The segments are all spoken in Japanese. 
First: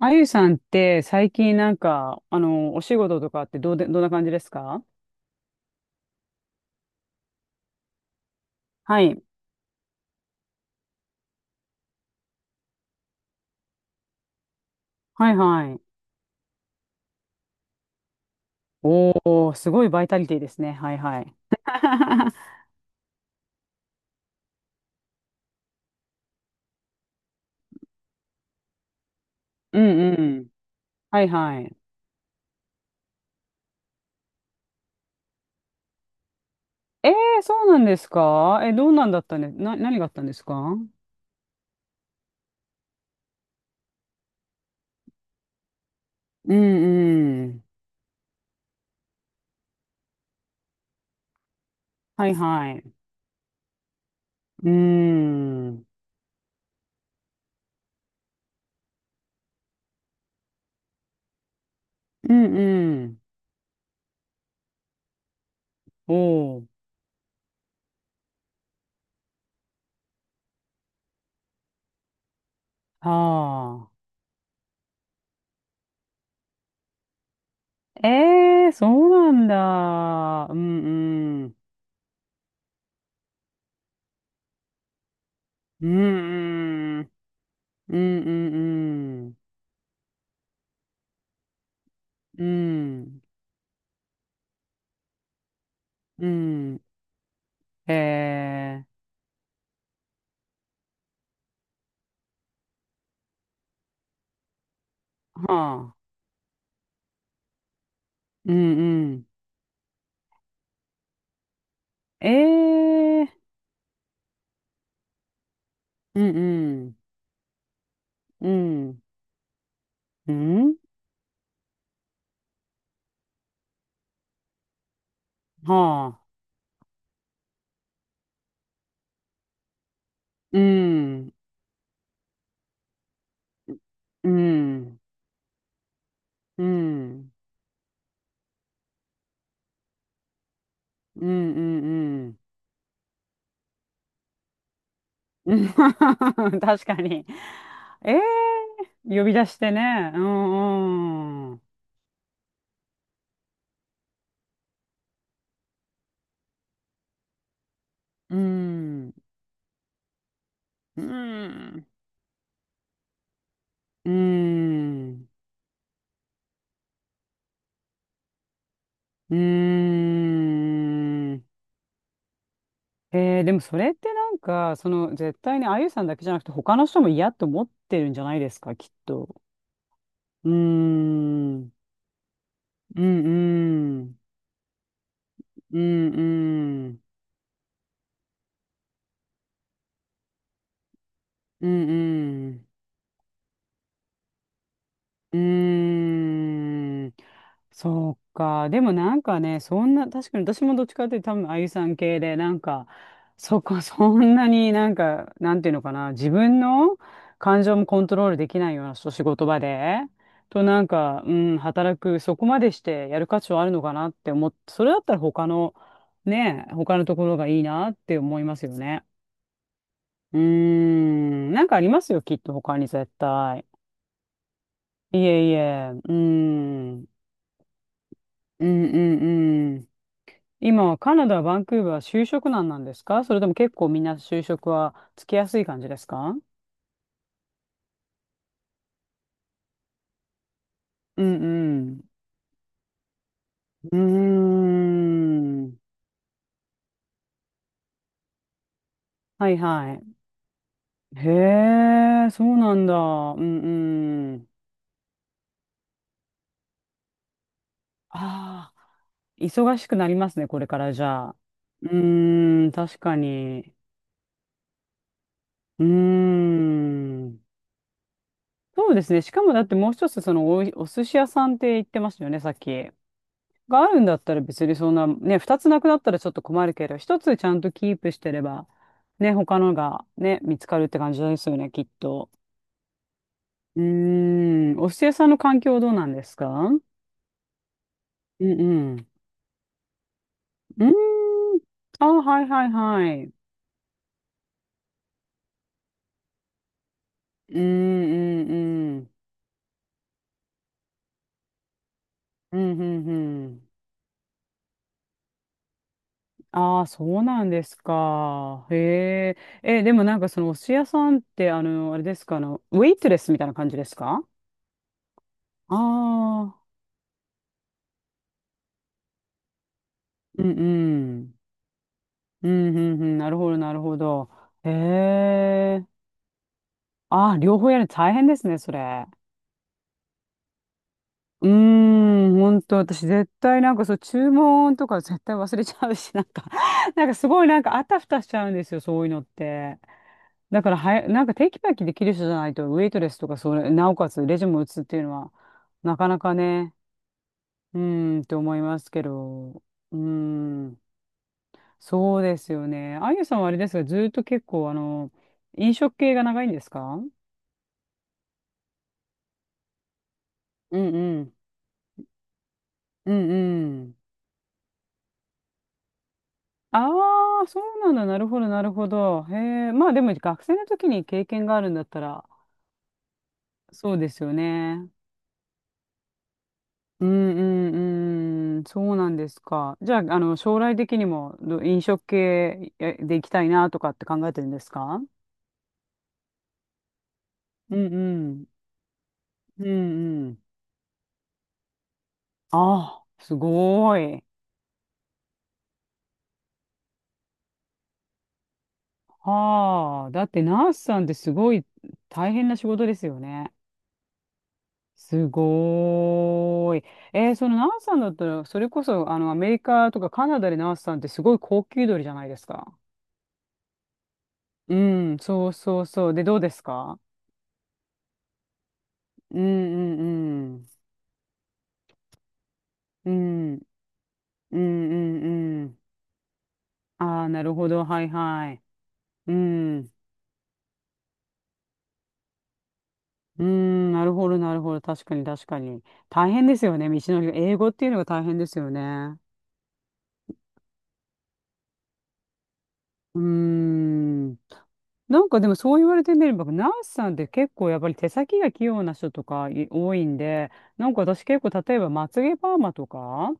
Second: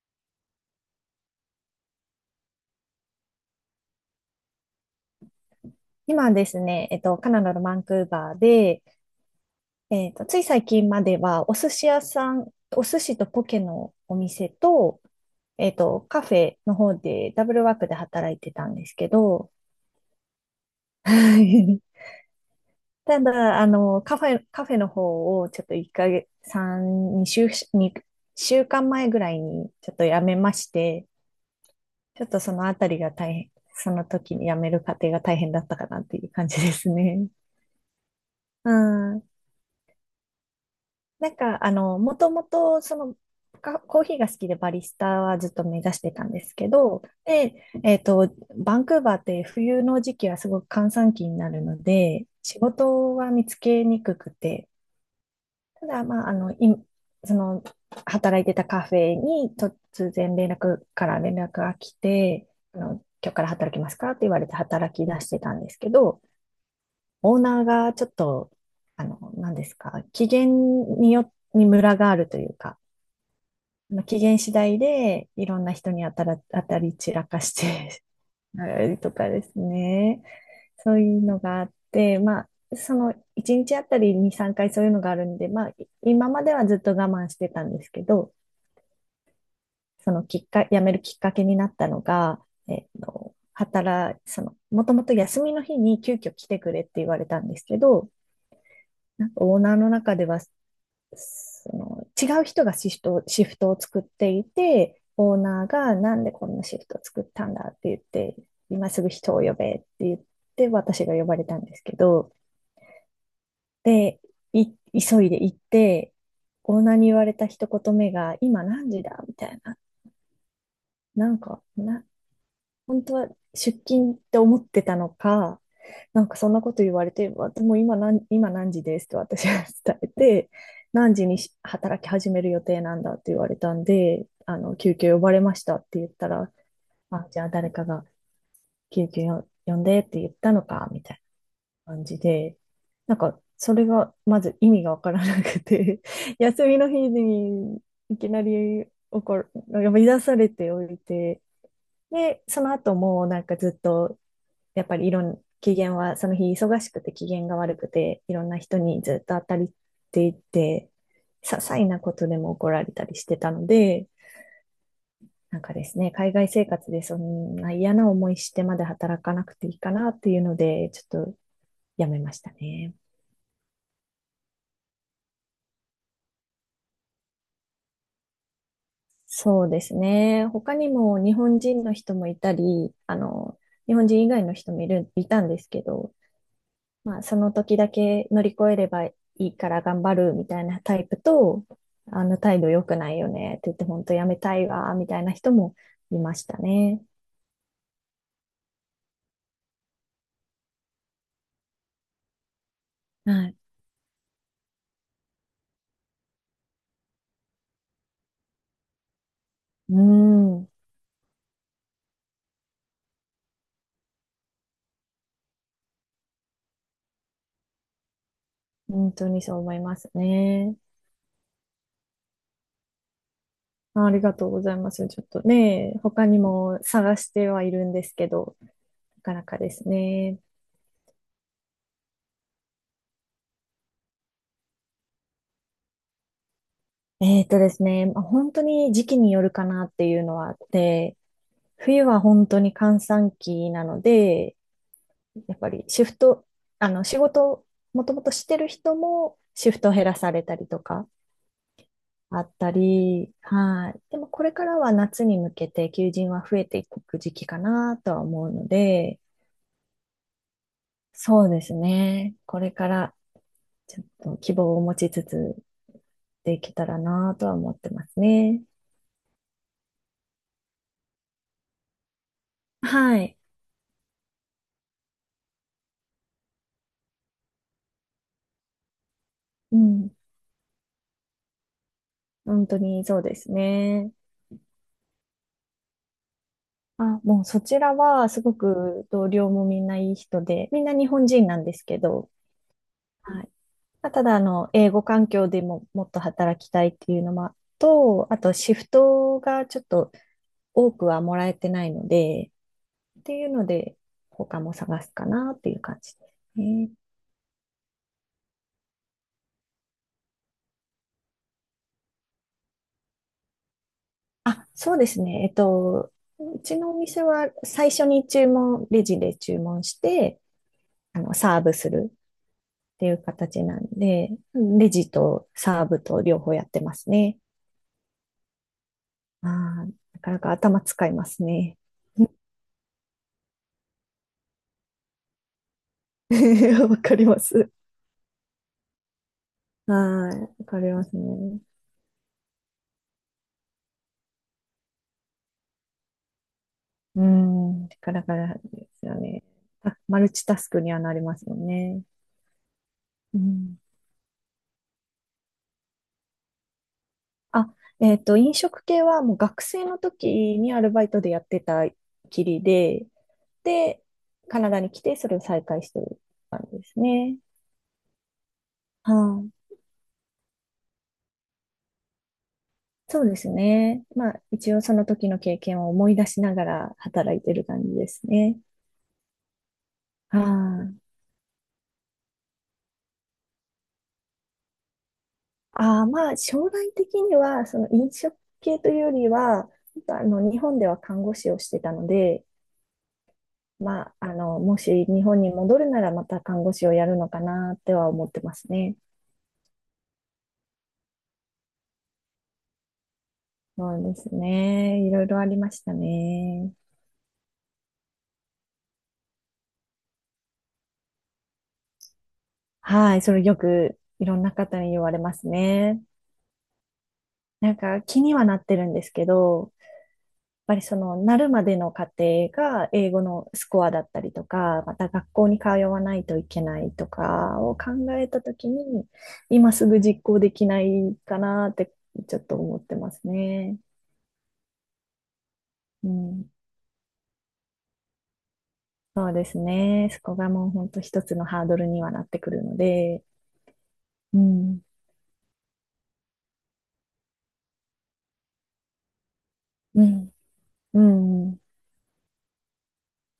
あゆさんって最近なんか、お仕事とかってどうで、どんな感じですか？今ですね、カナダのバンクーバーで、はい。つい最近までは、お寿司屋さん、お寿司とポケのお店と、はいはい。カフェの方でダブルワークで働いてたんですけおど、ー、すごいバイタリティですね。はいは い。ただ、カフェの方をちょっと1ヶ月、3、2週、2週間前ぐらいにうちょっとん辞うめん。まして、はいはい。ちょっとそのあたりが大変、その時に辞める過程が大変だったかなっていう感じですえね。ー、そうなんですか？うえ、どうなんだっんたね。何があったんですか？もともと、コーヒーが好きでバリスタはずっと目指してたんでうすけど、んうで、ん。えっと、バンクーバーって冬の時期はすごく閑散期になるので、はい仕はい。う事は見つけにくくーて、ん。ただ、まあ、あの、い、その、働いてたカフェに突然連絡が来うて、んあの、う今ん。日から働きますかって言われて働き出してたんですけど、おー。オーナーがちょっと、あの、何ですか、機嫌にムラがあるというか、はあ。機嫌次第でいろんな人に当たり散らかして あえー、それうとかなでんすね。だ。うそういうのんうん。があって、まあ、その1日あたり2、3回そういうのがあるんで、まあ、うい今まではずっとんう我ん。慢してたんですうんけど、うんそのきっか、辞めるきっかけになったのが、うん。えっうん。と、働、その、もともと休みの日に急う遽来てくん。れって言われたんですけど、えなんかオーナーの中ではその違う人がシフトを作っていて、オーー、ナーはあ。がなんでこんなシフトを作ったんだって言って、うん今すうぐん。人を呼べって言って、私が呼ばれたんですけど、えー、で、い急いで行って、うんうオーナん。ーに言われた一言目が、う今何ん。時だみたいな。うんなんか、な、本当は出勤って思ってたのか、はなあ。んかそんなこと言われて、でも今何時ですって私は伝えて、う何時ん。にし働き始める予定なんだって言われたんで、うあの、救ん。急呼ばれましたって言ったら、うあ、ん。じゃあ誰かが救急呼んでって言ったのか、みたいうんうんうな感じん。うん で、なんかそれがまず意味がわからなくて、休み確のか日に。にえいえ、きなり呼び怒出る、して呼びね。う出されておいて、んうん。で、その後もなんかずっとやっぱりいろん、機嫌は、その日忙しくて機嫌が悪くて、いうろんな人にん。ずっと当たりっていて、う些細ん。なことでも怒られたりしてたので、うん。なんかですね、海外生活でそんな嫌な思いしてまで働かうなくていいかなっていうので、ちょっとん。やめましたね。でもそれってなんか、絶対にあゆさんだけじゃなくて他の人も嫌と思ってるんじゃないですか、きっと。そうですね。うーん、他にも日う本ん人の人もいたり、う日本ん、人以外の人もいる、いたんですうけんど、うん、まあ、その時だけ乗り越えればいいから頑張るみたいなタイプと、うんあのう態ん。度良くないよねって言って本当やめたいわ、みたいなう人もいましたね。ーん、そうか。でもなんかね、そんな、確かに私もどっちかっていうと多分、あゆさん系で、なんか、はい。そこ、そんなになんか、なんていうのかな、自分の感情もコントロールできないような仕事場うで、とん。なんか、うん、そこまでしてやる価値はあるのかなって思って、それだったらね、他のところがいいなって思いますよね。本当にそう思いますうーね。ん、なんかありますよ、きっと他に絶対。ありがとうございます。いちょっとえいえ、ね、うー他にもん。探してはいるんですけど、うんうなかなかでんうすん。ね。今、カナダ、バンクーバー、就職難なんですか？それとも結構みんな就職はつきやすい感じですか？ですね、まあ本当に時期によるかなっていうのはあって、うんうん。冬は本当に閑散期なうので、ーやっぱん。りシフト、あの、仕事をもともとしてる人もはいシフトをは減い。らされたりとかへえ、あそっうたなんだ。り、うんはい。でもうこん。れからは夏に向けて求人は増えていく時期かなとは思うのああ、で、忙しくなりますね、これからじゃあ。そうですうね。こーれん、か確らかに。ちょっと希望を持ちつつうーできたらなん。とは思ってますね。そうですね。しかもだってもう一つ、そのお寿司屋さんって言ってましたよね、さっき。はい。があるんだったら別にそんな、ね、二つなくなったらちょっと困るけど、一つちゃんとキープしてれば、ね、他のうがん。ね、見つかるって感じですよね、きっと。本当にそうですうーね。ん、お寿司屋さんの環境どうなんですか？うんあ、もうそちらはすうごん。く同僚もみんないい人で、みうんーな日本人なん。んですけあ、ど、はいはいはい。はい。まあただ、英語環境でももっと働きたいっていうのもうんと、あうんと、シフうん。トがちょっと多くはもらえてないので、うんうんうっていうのん。で、他も探すかなっていう感じですああ、ね。そうなんですか。へえ。え、でもなんかそのお寿司屋さんって、あれですか、ウェイトレスみたいな感じですか？あ、そうですね。うああちのお店は最初に注文、レジで注文して、ー、うんうあん。の、サーブするっうん、うん、うていん、うなるほど、形ななるんほど。で、へレジとえ。サーブと両方やってますあ、ね。両方やるの大変ですね、それ。ああ、なかなか頭使いますうーね。ん、本当私絶対なんかそう、注文とか絶対忘れちゃうし、なんか わなんかかりすまごいなんす。かあたふたしちゃうんですよ、そういうのって。はい。だわからかりますなんかテキね。パキできる人じゃないと、ウェイトレスとかそれ、なおかつレジも打つっていうのは、なかなかね、ううーん。かんらってか思いまですけすよね。ど、うーマルチタスん、クにはなりますよね。そうですよね。あゆさうんはあれですん。が、ずーっと結構、飲食系が長いんですか？あ、飲食系はもう学生の時にうアルんバイうトでん。やってたきりで、うんうん。で、カナダに来てそれを再開してる感じであすね。あ、そうなんだ。なるほど、なるほはど。い。へえ。まあでも学生の時に経験があるんだったら、そうですそうね。ですまよあ、一応ね。その時の経験を思い出しながらうん働いてる感うじですんね。うん。そうなんですか。じゃあ、は将来的い。にも飲食系で行きたいなとかって考えてるんですか？ああ、まあ、将来的には、うそのん飲う食ん。系というよりうは、あんうん。の、日本では看護師をしてたので、ああ、すごい。もし日本に戻るならまた看護師をやるのかなっては思ってますね。はあ。だってナースさんってすごい大変な仕事ですよね。そうですね。いろすいろありましたね。ごーい。えーそのナースさんだったら、それこそ、アメリカとかカナダでナースさんってすごい高級鳥じゃないですか。はい。それよくいろんなう方に言わん、れまそすうそうね。そう。で、どうですか？なんか気にはなってるんですけうど、んうんうん。その、なるまでの過程がう英語のん、うんスコアだったりとうか、またん学校にう通ん。わないといけないあとあ、なるかほをど。考はいえたはとい。きに、う今すん。ぐ実行できないかなってちょっと思ってますうね。ん、なるほど、なるほど。確かに、確かに。う大変ん。ですよね。道のりが。英語っていうのが大変ですよね。そうですね。そこがもう本当一つのハードルにはなってくるのうーで。ん。うん。なんかでもそう言われてみれば、ナースさんって結構やっぱり手先が器用な人とか多ういんん。で、なんかう私結構ん。例えばまつげパーマとか、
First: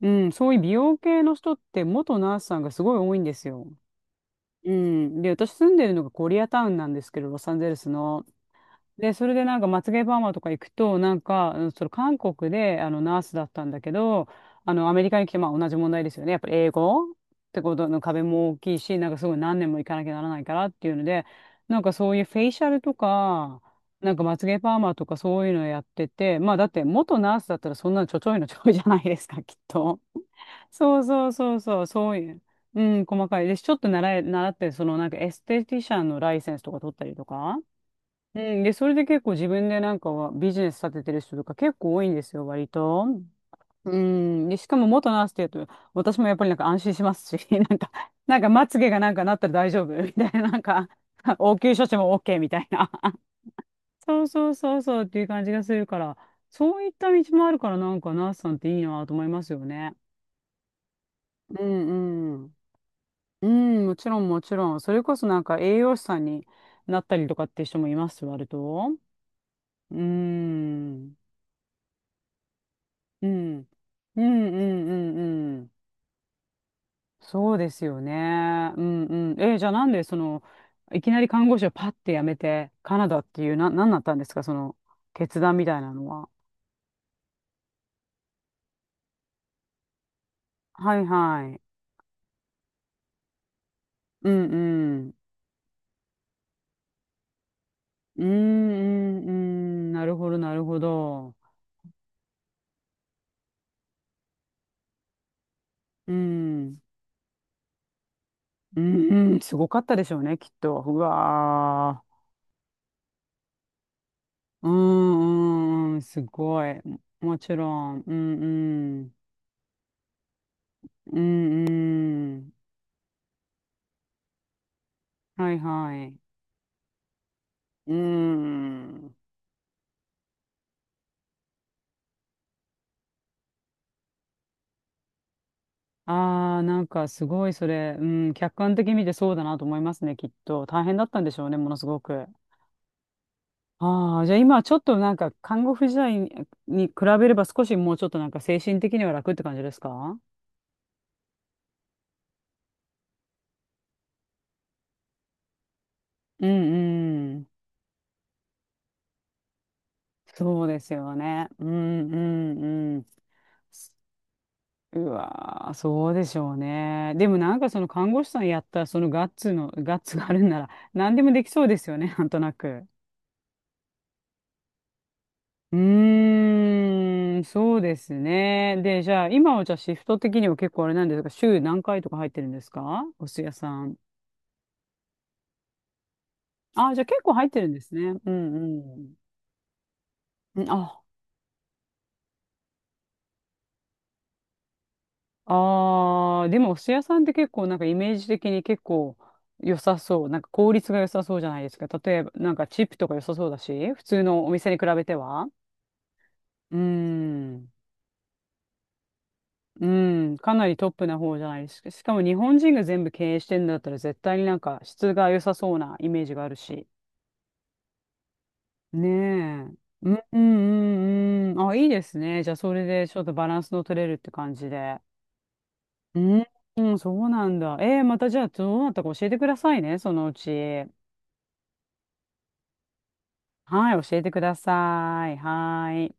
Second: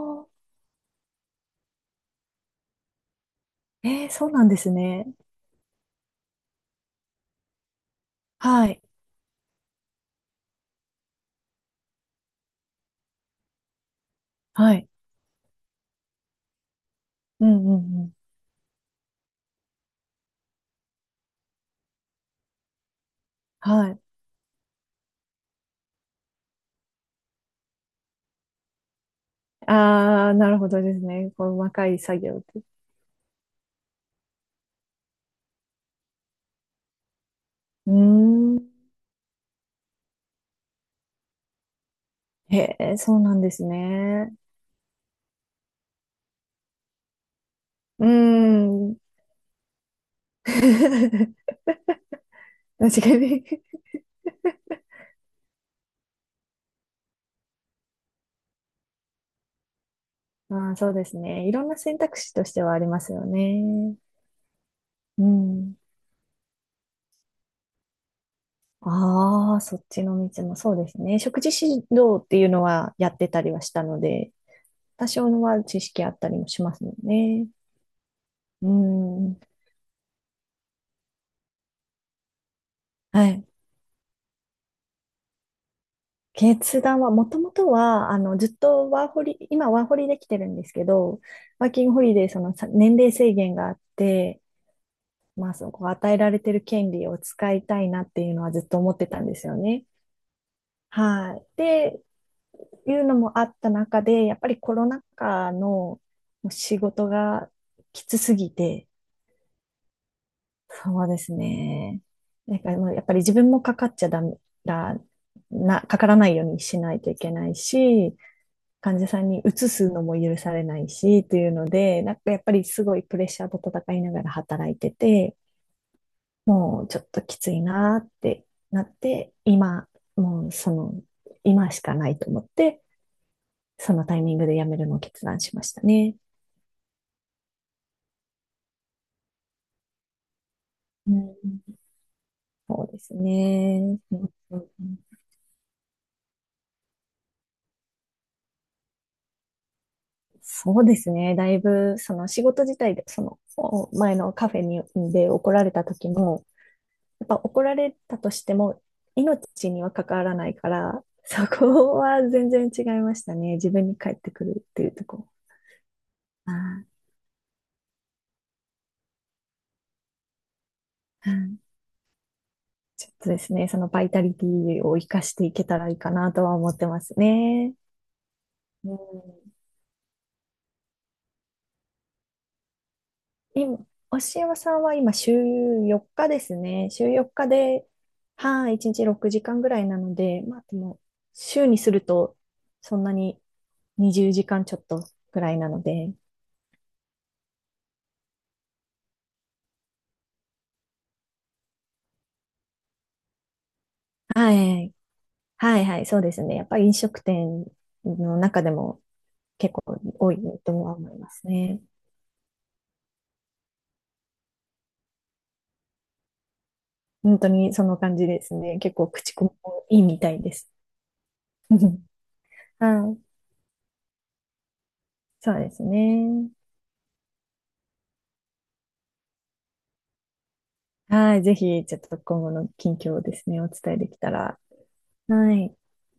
うー。ん、そういう美容系の人って元ナースさんがすごい多いんですよ。えー、そうなんでうすね。ん。で、私住んでるのがコリアタウンなんですけど、ロサンゼルスの。はい。で、それでなんか、まつげパーマとか行くと、なんか、うんその韓国で、ナースだったんだけど、はい。アメリカに来て、まあ、同じ問題ですよね。やっぱり英語っうんてうことのんうん。壁も大きいし、なんかすごい何年も行かなきゃならないからっていうので、なんかそういうフェイシャルとか、はい。なんかまつげパーマとかそういうのやってて、まあ、だって元ナースだったらそんなのちょちょいのちょいじゃないですか、きっと。ああ、なるほ どでそすうそね。うこそのう細そう、かいそう作い業う。って。うん、細かい。で、ちょっと習って、そのなんかエステティシャンのライセンスとか取ったりとか。ううーん、で、ん。それで結構自分でなんかはビジネス立ててる人とか結構多いんですよ、割へえ、と。そうなんですうね。ん。で、しかも元ナースって言うと、私もやっぱりなんか安心しますし、なんか、うーなんかまつげん。がなんかなったら大丈夫みたいな、なんか、応急処置も OK みたいな。確か に。そうそうそうそうっていう感じがするから、そういった道もあるからなんかナースさんっていいなと思いますよね。ああ、そうですね。いうろんな選択肢んうとしん。てはありますようん、ね。もちろんもちろん。それこうそなんかん。栄養士さんになったりとかっていう人もいます、割と。ああ、そっうちの道もそうですん。ね。食事指導っていうのはやっうてたりはん。したのうんうで、んう多ん少のうはん。知識あったりもしますもんね。そうですようね。うんうん。ん。じゃあなんでいきなり看護師をパッて辞めて、カナダっはてい。いう、なんだったんですか、その、決断みたいなのは。決断は、もともとは、あの、ずっとワーホリ、今ワーホリできてるんですけはいど、はい。ワーキングホリデー、その年齢制限があっうて、んうん。まあ、そこ与えられてる権利を使いたいなってうんいうのはずっと思ってたうんんうですよね。ん。なるほど、なるほど。はい。いうのもあった中で、やっぱりコロナ禍のう仕ん。事がきつすぎうて、んうん。すごかったでしょうね、きっと。うそうですね。わー。なんかもうやっぱり自分もかかっちゃダメうだな、んうんうかん。からすないようにごしい。ないといけもなちいろん。うし、んう患者ん。さんに移すのも許されないうし、というのんで、なんかうやっぱん。りすごいプレッシャーと戦いながら働いてて、はいはい。もうちょっときついうーなってなっん。て、今、もうその、今しかないと思って、そのタイミングで辞めるのを決断しましたね。ああ、なんかすごいそれ、うん、客観的に見てそうだなと思いますね、きっと。大変だっうたんでん、しょうね、ものすごく。そうですね。うああ、ん。じゃあ今ちょっとなんか看護婦時代に比べれば少しもうちょっとなんか精神的には楽って感じですか？そうですね。だいぶ、その仕事自体で、そのお前のカフェにで、怒られた時うも、やっんぱうん。怒られたとしても、命には関わらないそうかですら、よそね。うんこうは全ん然違ういん。ましたね。自分に返ってくるっていうとうころ。わー、そうでしょあうね。でもなんかその看護師さんやったそのガッツがあるんなら何でもーうできそん、うですよね、なんとなく。ちょっとですね、そのバイタリティを生かしていけうたらいいかなとは思ってますーん、ね。そうですね。うん、で、じゃあ、今はじゃあシフト的には結構あれなんですが、週何回とか入ってるんですか？お寿司屋さ今、ん。押山さんは今週4日ですね。あ、じゃあ週結4構入日ってるんでで、すね。うはい、1日ん6時間ぐらいなので、まうあん。でも、週にすると、そんなに20時間ちょっとぐらいなので、あー、でもお寿司屋さんって結構なんかイメージ的に結構良さそう。なんか効率が良さそうじゃないですか。例えば、なんかチップとか良さそうだし、普通のおは店に比い、べては。はい、はい、そうですね。やっうぱーり飲食店ん。の中でも結構う多ん、いかなりとトッはプ思ないま方じすゃないですね。か。しかも日本人が全部経営してんだったら絶対になんか質が良さそうなイメージがあるし。本当にその感じですね。結ね構口コミえ。もいいうみんたういです。んうんうん。あ、いいで すね。じゃあそれではちょい。っとバランスの取れるって感じで。そうですうん、ね。うん、そうなんだ。えー、またじゃあどうなったか教えてくださいね、そのうち。はい。ぜひ、ちょっと今後の近況をですね、お伝はえい、で教きえてたくだら。さい。はい。はーい。